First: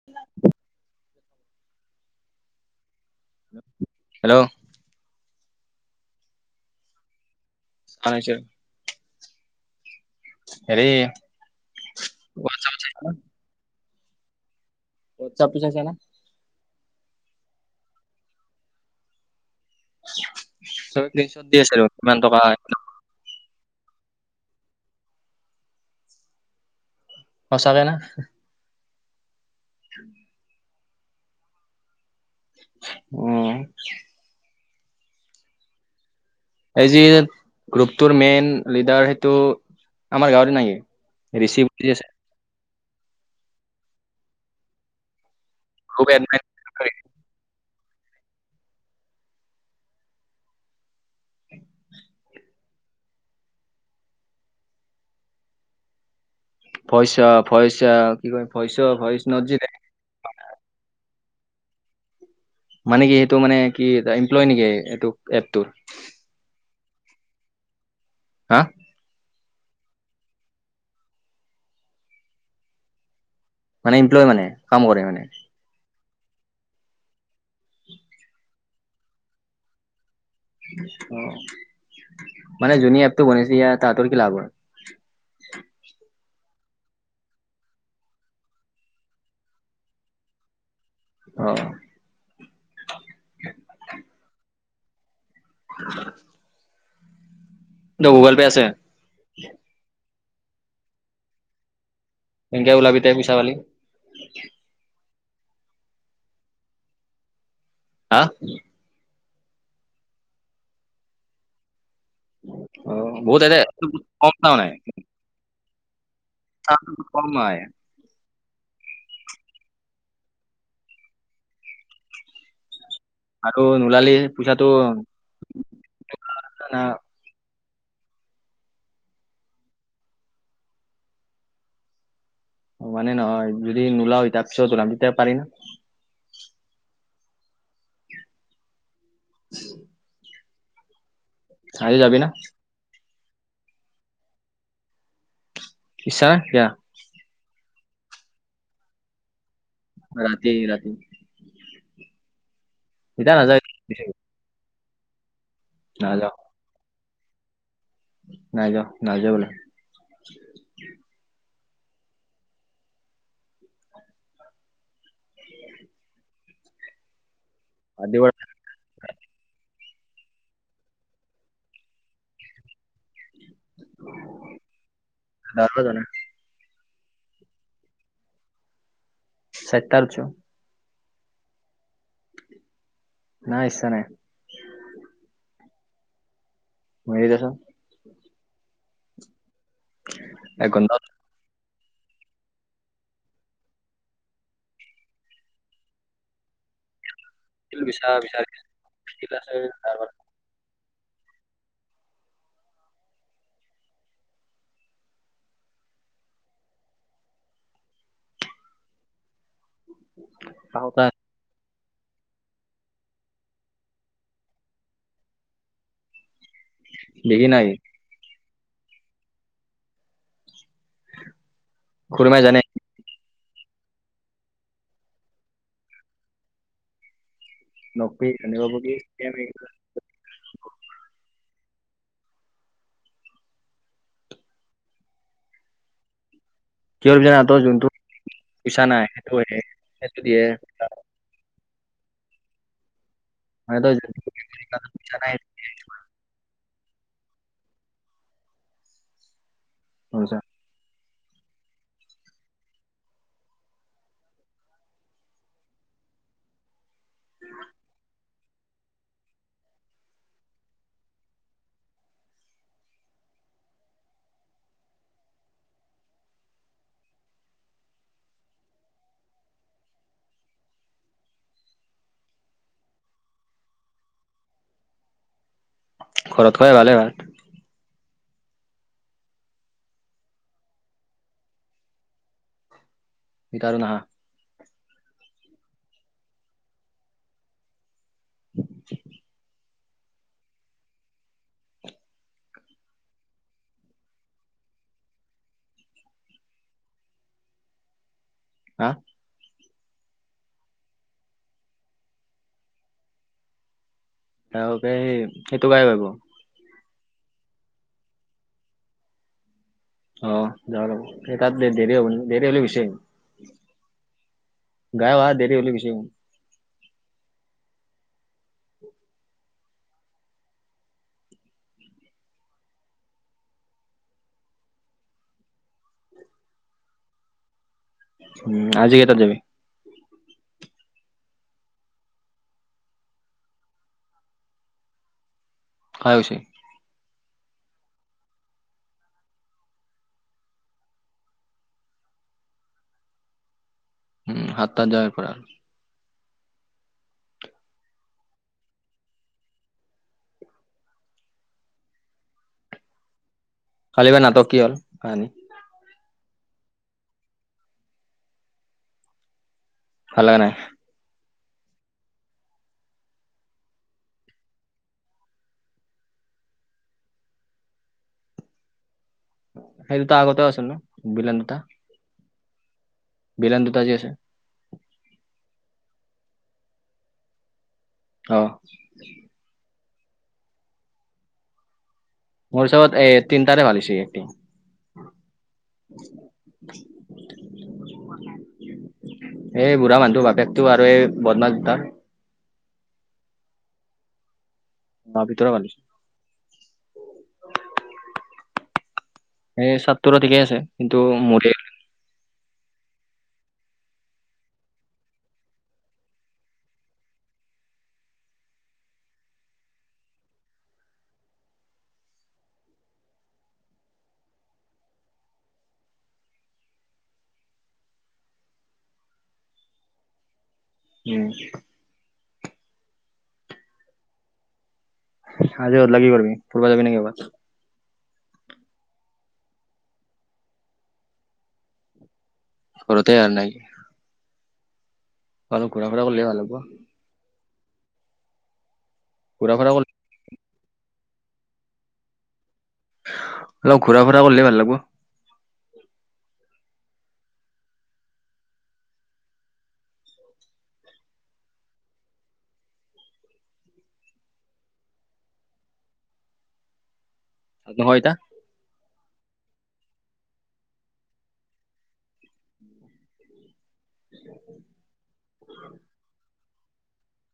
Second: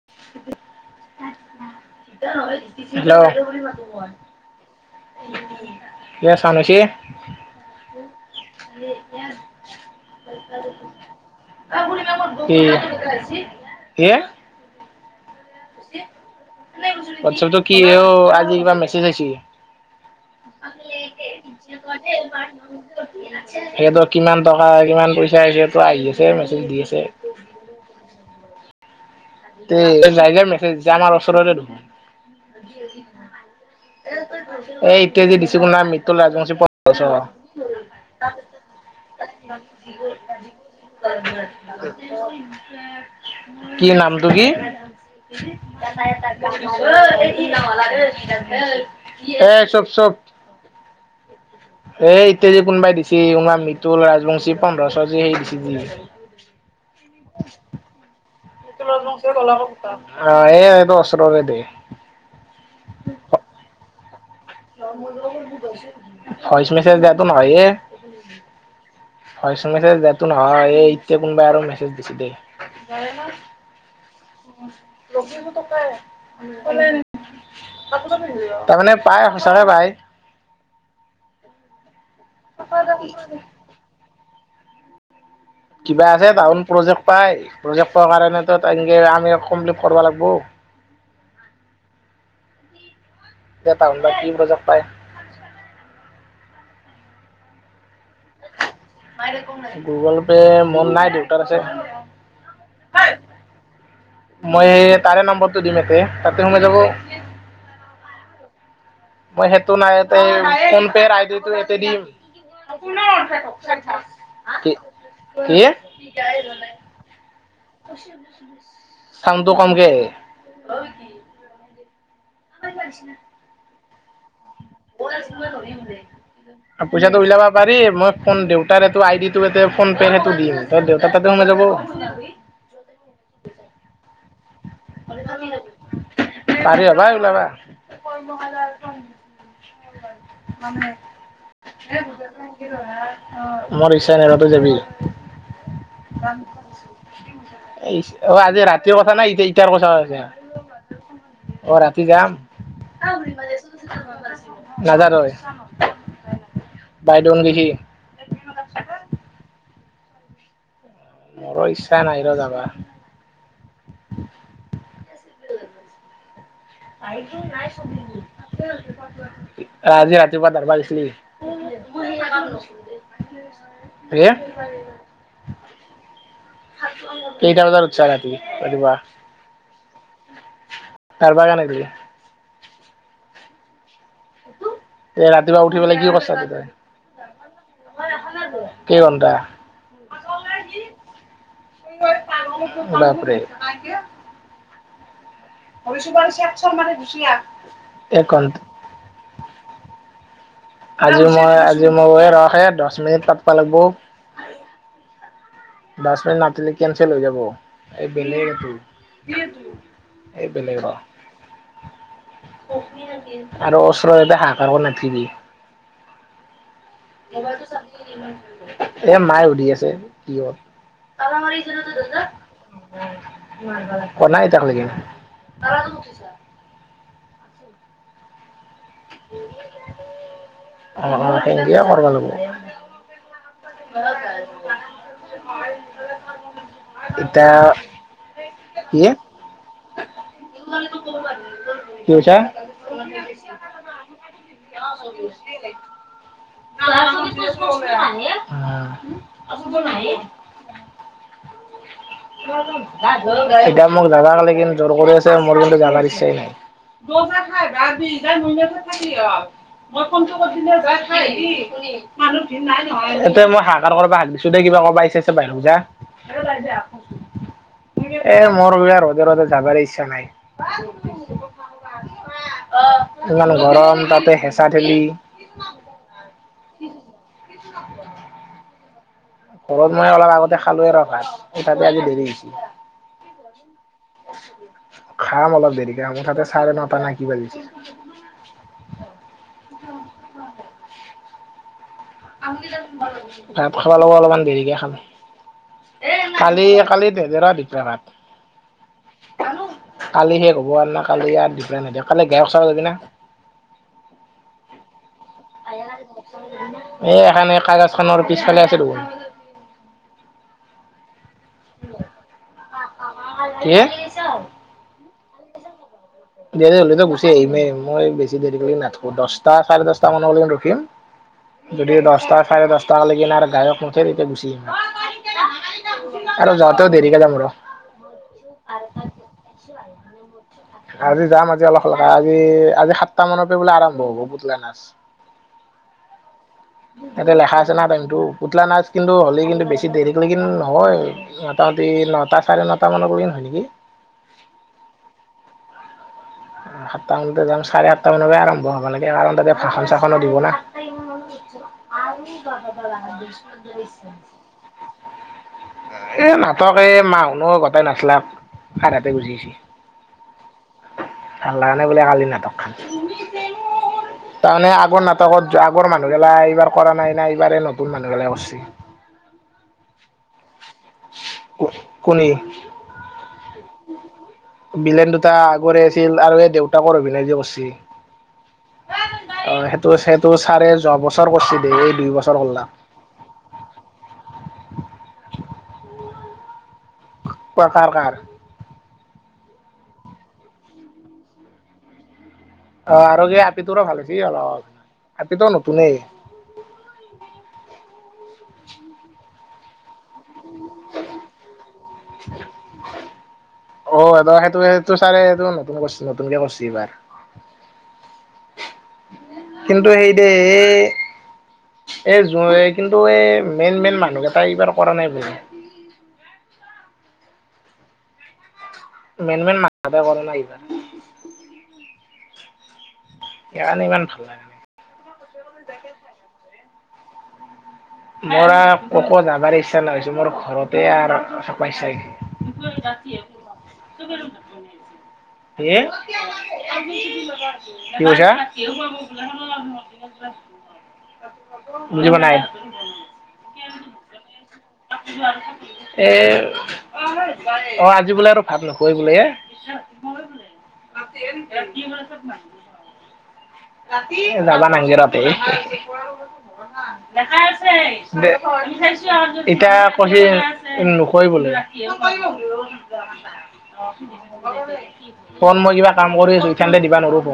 [unintelligible] Hello hello কে চানুচি হয়ছে। হেৰি উম ইয়াৰ। কি, কি? হোৱাটছএপ টো চাইছা না? হোৱাটছআপ তো কি, অ', আজি কিবা মেছেজ আহছি। স্ক্ৰীনশ্বট দি [unintelligible] আছিলো কিমান টকা সিহঁতৰ কিমান টকা, কিমান পইচা, তটো আহি আছে মেছেজ দি আছে। সঁচাকে না? তে, যাই যাই মেছেজ দিচি, আমাৰ ওচৰৰে দেখুন। উম, এ, এতিয়া যে দিচি কোনবা মৃতুল ৰাজবংশী এই, যি, গ্ৰুপটোৰ মেইন লিডাৰ, সেইটো আমাৰ গাঁৱৰ না কি? [inaudible] [unintelligible] কি? নামটো কি? খুব এডমাই [unintelligible] এ, চুপ, চুপ। এ, ইট্টে যি, কোনোবাই দিচি, কোনবা মিতুল ৰাজবংশী পোন্ধৰ শ, যি, সেই দিছি যি পইচা ফইচা কিবা ক আহ, এ, এইটো ওচৰৰে দে। মানে কি, সেইটো মানে, কি এটা এমপ্লয় নেকি এইটো এপটোৰ। ভইচ মেছেজ দিয়াটো নহয় এ। হা। ভইচ মেছেজ দিয়াটো নহয়। এই ইটতে কোনবাই আৰু মেছেজ দিছে দে। [unintelligible] মানে, ইমপ্লয় মানে, কাম কৰে মানে। তাৰমানে পায়, সঁচাকে পায়। অ', মানে যোনি এপটো বনাইছি, ইয়াত তাহাঁতৰ কি লাভ হয়? কিবা আছে, তাহোন প্ৰজেক্ট পায়, প্ৰজেক্ট প কাৰণেতো তেনকে আমি কমপ্লিট কৰবা লাগবো। অ'। ইটা তাহুন বা কি প্ৰজেক্ট পায়? [inaudible] গুগল পে' আছে। গুগল পে মোৰ নাই, দেউতাৰ আছে। কেনকে উলাবি তে, পইচা পালি? মই এই তাৰে নম্বৰটো দিম এতে, তাতে সুমে যাব। হা। মই সেইটো নাই, এতে ফোন পেৰ আইডিটো এতে দিম। অ' বহুত এতে কম পাও কি, কি? ছাউণ্ডটো চুন কম আহে। ছাউণ্ডটো কমকে আহে। [inaudible] আৰু নোলালি পইচাটো না পইচা চা উইলাবা পাৰিম, মই ফোন দেউতাৰ এইটো আইডিটো এতে ফোন পে' সেটো দিম, ত' দেউতাৰ তাতে সোমে যাব। মানে, নহয় যদি নোলাও ইতা পাৰি হবাই ওলাবা। [inaudible] আজি যাবি না? [inaudible] মই ৰিচ্ছা [inaudible] যাবি। ইচ্ছা নাই কিয়া [inaudible] অ আজি ৰাতিৰ কথা না [inaudible] [inaudible] অ ৰাতি ৰাতি ৰাতি যাম। এতিয়া নাযায় নাজাৰয়। না য। বাই দউন গৈছি। নাই যোৱা নাই যোৱা বোলে। মোৰো ইচ্ছা নাই ৰ যাবা। [inaudible] [inaudible] [unintelligible] ৰাজি ৰাজতিুৱ দৰবা গছিলি। [unintelligible] [unintelligible] জানে। কেইটা বাজাত উৎচা ৰাতি ৰাতিপুৱা। চাইতাত উৎচু। তাৰবা কিয় নেদিলে। নাই ইচ্ছা নাই। তে ৰাতিপুৱা উঠি পেলাই কি কৰ্‌ছা তে তই। [unintelligible] [inaudible] কেই ঘন্টা। একঘন্টাত। [unintelligible] বাপৰে। [unintelligible] এক ঘণ্টা [unintelligible] আজি মই আজি মই ৰখহে দহ মিনিট পাত্‌ব লাগ্‌বো। দচ মিনিট নাপাতিলে কেনচেল হৈ যাব এই বেলেগ। [inaudible] এই বেলেগ অ'। তাৰপৰা আৰো ওচৰত এতে হাহাকাৰ কৰি নাথাকিবি। দেখি নাই [inaudible] এ মায়ে সুধি আছে, কি হল। খুৰী মাই জানে [unintelligible] [inaudible] কোৱা নাই ইটাক লগি। [unintelligible] অ'-অ' সেন্ধিয়ে কৰ্‌বা লাগ্‌বো। [unintelligible] কিয় এতিয়া [unintelligible] যোনটোত ইচ্ছা কি নাই সেইটো সেইটো দিয়ে। [inaudible] কি কৈছা। [inaudible] মানে ত‌ই। [inaudible] [inaudible] [unintelligible] [unintelligible] এতিয়া মোক জাবাক লাগিন জোৰ কৰি আছে মোৰ কিন্তু যাবাৰ ইচ্ছাই নাই। [unintelligible] [unintelligible] [inaudible] এতে মই হাহাকাৰ কৰবা হাক দিছো দেই কিবা কবা আইচা আইচা বাহিৰক যা। এ মোৰ এইবিলাক ৰ'দে ৰ'দে যাবাৰে ইচ্ছা নাই। [unintelligible] ইমান গৰম তাতে হেঁচা ঠেলি। ঘৰত খোৱাই ভালে ভাত। [inaudible] ঘৰত মই অলপ আগতে খালো আৰু ভাত তাতে আজি দেৰি এতিয়া আৰু নাহা হৈছে। খাম অলপ দেৰিকে, মোৰ তাতে চাৰে নটা নাই কি বাজিছে। [inaudible] [unintelligible] ভাত খাবা লাগে অলপমান দেৰিকে খাম। কালি কালি বেজেৰা দিছে ভাত। হা। কালি শেষ হ'ব না কালি ইয়াত দিছে নেদেখালে বেয়া কথা হৈ যাবি না? তেঁওলোকে সেই সেইটো গাই ভাবিব এই এখানি কাগাজ খনৰ পিছফালে আছে দেখোন। অ যাওঁ ৰব সেই তাত যে হব নেকি, দেৰি হলে গুচি আহিম। কি গা ভাই দেৰি হলে গুচি আহিম। দেৰি হ'লেতো গুচি আহিমেই মই বেছি দেৰি কৰি নাথাকো দহটা চাৰে দহটা মানক লৈকে ৰখিম। যদি দছটা চাৰে দছটা লাগিন আৰ‌ গায়ক নুঠে তেতিয়া গুচি আহম। আৰু যাওঁতেও দেৰিকে যাম ৰ। উম আজ কেটায়া যাবি? [unintelligible] আজি যাম আজি অলপ অ আজি আজি সাতটা মানৰ পৰা বোলে আৰম্ভ হব পুতলা নাচ। হয় হৈছে। তাতে লখা আছে না টাইম টো পুতলা নাচ কিন্তু হ'লে কিন্তু বেছি দেৰি কৰিলে কিন্তু নহয়। মোটামুটি নটা চাৰে নটামানৰ পৰিণ হয় নেকি। উম হাতা যায় পৰা। সাতটা মানতে যাম চাৰে আঠটা মানৰ পৰাই আৰম্ভ হব লাগে, কাৰণ তাতে ভাষন চাাসনো দিব না। [unintelligible] খালিব নাতক কি হল কাহানী? এ নাটক এই মাহুনো গোটাই নাচলাক আৰ হাতে গুচি আহছে। ভালাগা নাই। ভাল লাগা নাই বোলে কালি নাটক খান। তাৰমানে আগৰ নাটকত যোৱা আগৰ মানুহগিলা এইবাৰ কৰা নাই নাই এইবাৰ নতুন মানুহবিলাই কৰিছে। শিল্পা আগতে আগতে আছে নো। কু কনী। বিৰন দুটা যি আছে। বিলেন দুটা আগৰে আছিল আৰু এই দেউতাকৰ অভিনয় যে কৰছি। অ। অ সেইটো সেইটো চাৰে যোৱা বছৰ কৰিছিল এই দুই বছৰ কৰলা মোৰ হিচাবত এই তিটাৰে ভাল হৈছে এক্টিং। ক কাৰ কাৰ এই বুঢ়া মানুহ বাপেকতটো আৰু এই বদমা দুতাৰ। অ আৰু এই আপিটো ভাল হৈছে অলপ, আপিতো ভিতৰৰ ভাল হৈছে নতুনেই। এই চট তো ঠিকেই আছে, কিন্তু মোৰে [inaudible] অ আদা সেইটো সেইটো চাৰে এইটো নতুন কৰছি নতুনকে কৰছি এইবাৰ। কিন্তু, সেই দে, এই, এ, [unintelligible] কিন্তু এই, মেইন-মেইন মানুহকেইটা, এইবাৰ কৰা নাই বোলে। মেইন-মেইন [unintelligible] উম। সেইকাৰণে, ইমান ভাল লাগে। আজি [unintelligible] কৰিবি, ফুৰিব যাবি নি ক'ৰবাত? মোৰ আৰু ক'তো যাবৰ ইচ্ছা নহৈছে। মোৰ, ঘৰতে আৰু [unintelligible] [unintelligible] ঘৰতে আৰু নাই [unintelligible] কি অলপ ঘূৰা ফুৰা কৰিলে ভাল লাগব কৈছা? ঘূৰা ফুৰা অলপ [unintelligible] অলপ, ঘূৰা-ফুৰা কৰিলে, ভাল লাগব। [unintelligible] এ, অ'! আজি বোলে আৰু ভাত নোখোৱাই বোলে, এ? [unintelligible] [unintelligible] [unintelligible] এতিয়া, নহয় ইতা কৈছে যে নকৰিবলে। [unintelligible] ফোন মই কিবা, কাম কৰি আছোঁ। কাইলে দিব নোৱাৰোঁ ক'।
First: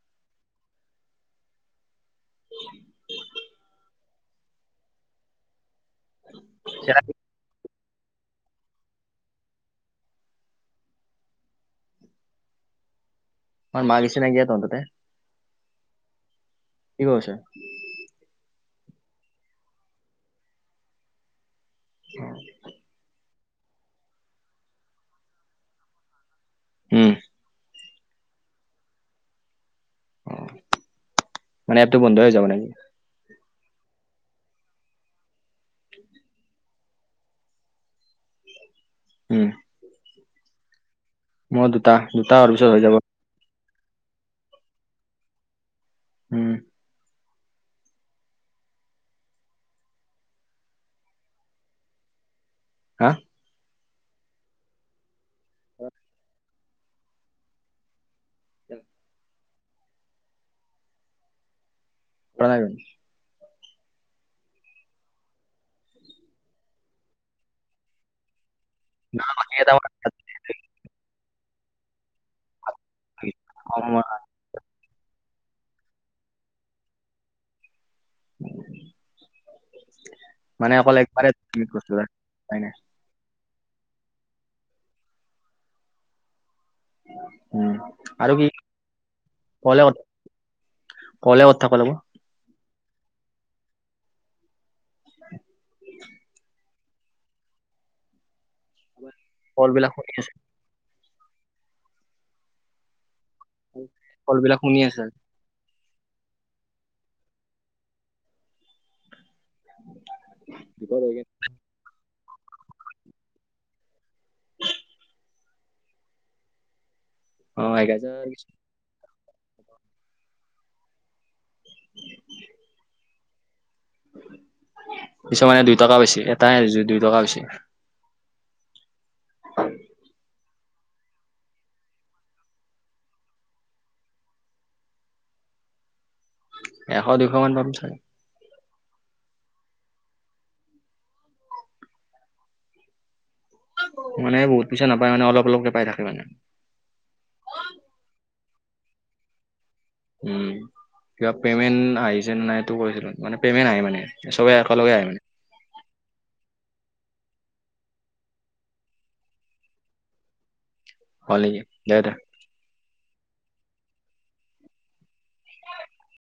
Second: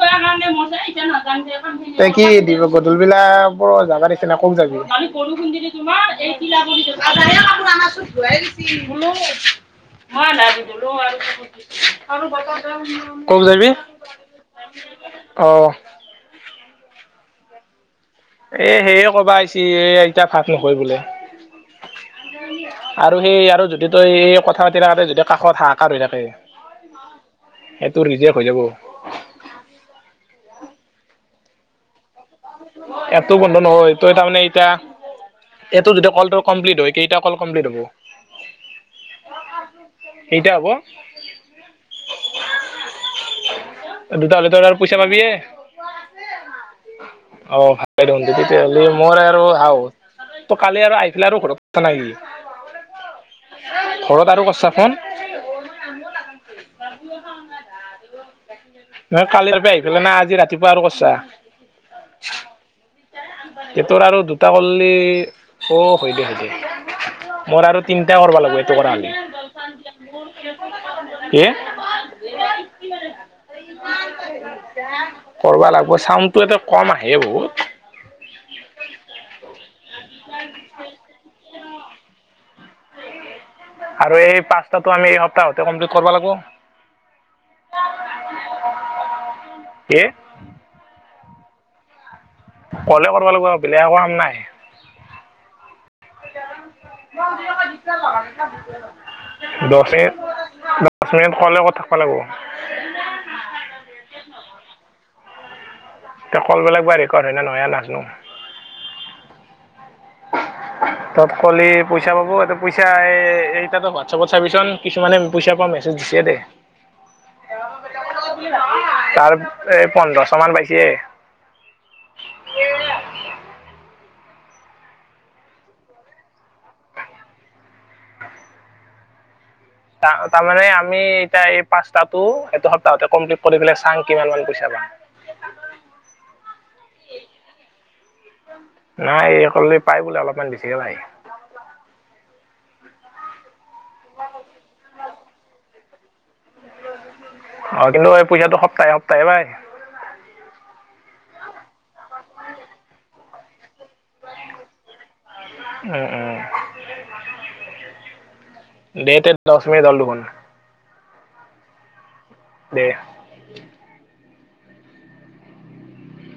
[unintelligible] তেনে ক'ত যাবি? [unintelligible] [unintelligible] [unintelligible] ক'ত যাবি? বাকী, চিনাকি [unintelligible] অ'! কি কৰিছে? এ, সেয়ে ক'ৰবা আহিছি, এতিয়া ভাত নাখায় বোলে৷ আৰু সেই, আৰু যদি তই, এই কথা পাতি থাকোঁতে, যদি কাষত, হাহাঁকাৰ হৈ থাকে। উম। সেইটো নিজে হৈ যাব৷ উম, মানে এপটো বন্ধ হৈ যাব নেকি? এপটো বন্ধ নহয়, তই তাৰমানে এতিয়া, এইটো যদি কলটো কমপ্লিট হয়, কেইটা কল কমপ্লিট হ'ব? উম, কেইটা হ'ব মোৰ দুটা, দুটা হোৱাৰ পিছত, হৈ যাব৷ দুটা হ'লেটো আৰু পইচা পাবিয়ে? উম। অ'! ভালপাই দেখোন। তেতিয়াহ'লে, মোৰ আৰু [unintelligible] তই কালি আৰু আহি পেলে আৰু ঘৰত থাকা নাই, নেকি? হা? ঘৰত আৰু [unintelligible] নহয়, কালিৰ পৰা আহি পেলে, না আজি ৰাতিপুৱা আৰু কৰিছা? [unintelligible] তোৰ আৰু দুটা কৰলি, অ'! হৈ যাব, দিয়া। মোৰ আৰু তিনটা ক'ৰব লাগব, এইটো কৰা হ'লে৷ [unintelligible] [unintelligible] কৰবা লাগিব, চাউণ্ডটো এটে কম আহে বহুত৷ [inaudible] মানে অকল একবাৰে উপায় নাই। আৰু এই পাঁচটাটো আমি এসপ্তাহতে কমপ্লিট কৰিব লাগব৷ উম' আৰু কি? কলে কি অট- কলে অতথ কলেব। কলে কৰবা লাগিব আৰু বেলেগ একো কাম নাই৷ [inaudible] কল [unintelligible] দচ বিলাক শুনি মিনিট কলে কত থাকিব লাগব? কল বিলাক শুনি আছে৷ ইতা কলবিলাক বা ৰেকৰ্ড হয় না নহয় আ নাজনো৷ [inaudible] তত কলি- পইচা পাব, এতে পইচা এ এই এতে তোৰ হোৱাটছআপত চাবিচোন কিছুমানে পইচা পোৱা মেছেজ দিছে দেই৷ অ' একহাজাৰ দিছে। তাৰ এ পোন্ধৰশ মান পাইছে। [inaudible] কিছুমানে দুই টকা পাইছে, এটাই দুই টকা পাইছে৷ [inaudible] তা তাৰমানে আমি এতিয়া এই- পাঁচটাটো, এটো সপ্তাহতে কমপ্লিট কৰি পেলাই চাং কিমান মান পইচা পাওঁ৷ এশ দুশ মান পাম চাগে৷ নাই এই কৰলি পাই বোলে অলপমান বেছিকে পায়৷ মানে বহুত পইচা নাপায় মানে অলপ অলপ পাই থাকে মানে৷ অ' কিন্তু এই পইচাটো সপ্তাহে সপ্তাহে পাই। উম' কিবা পেমেণ্ট আহিছে নাই এটো কৈছিলো, মানে পেমেণ্ট আহে মানে চবে একেলগে আহে মানে। অঁ অঁ' দেট এন্ড টাস্ক দাল দুখন। হল নেকি দে দে। দে।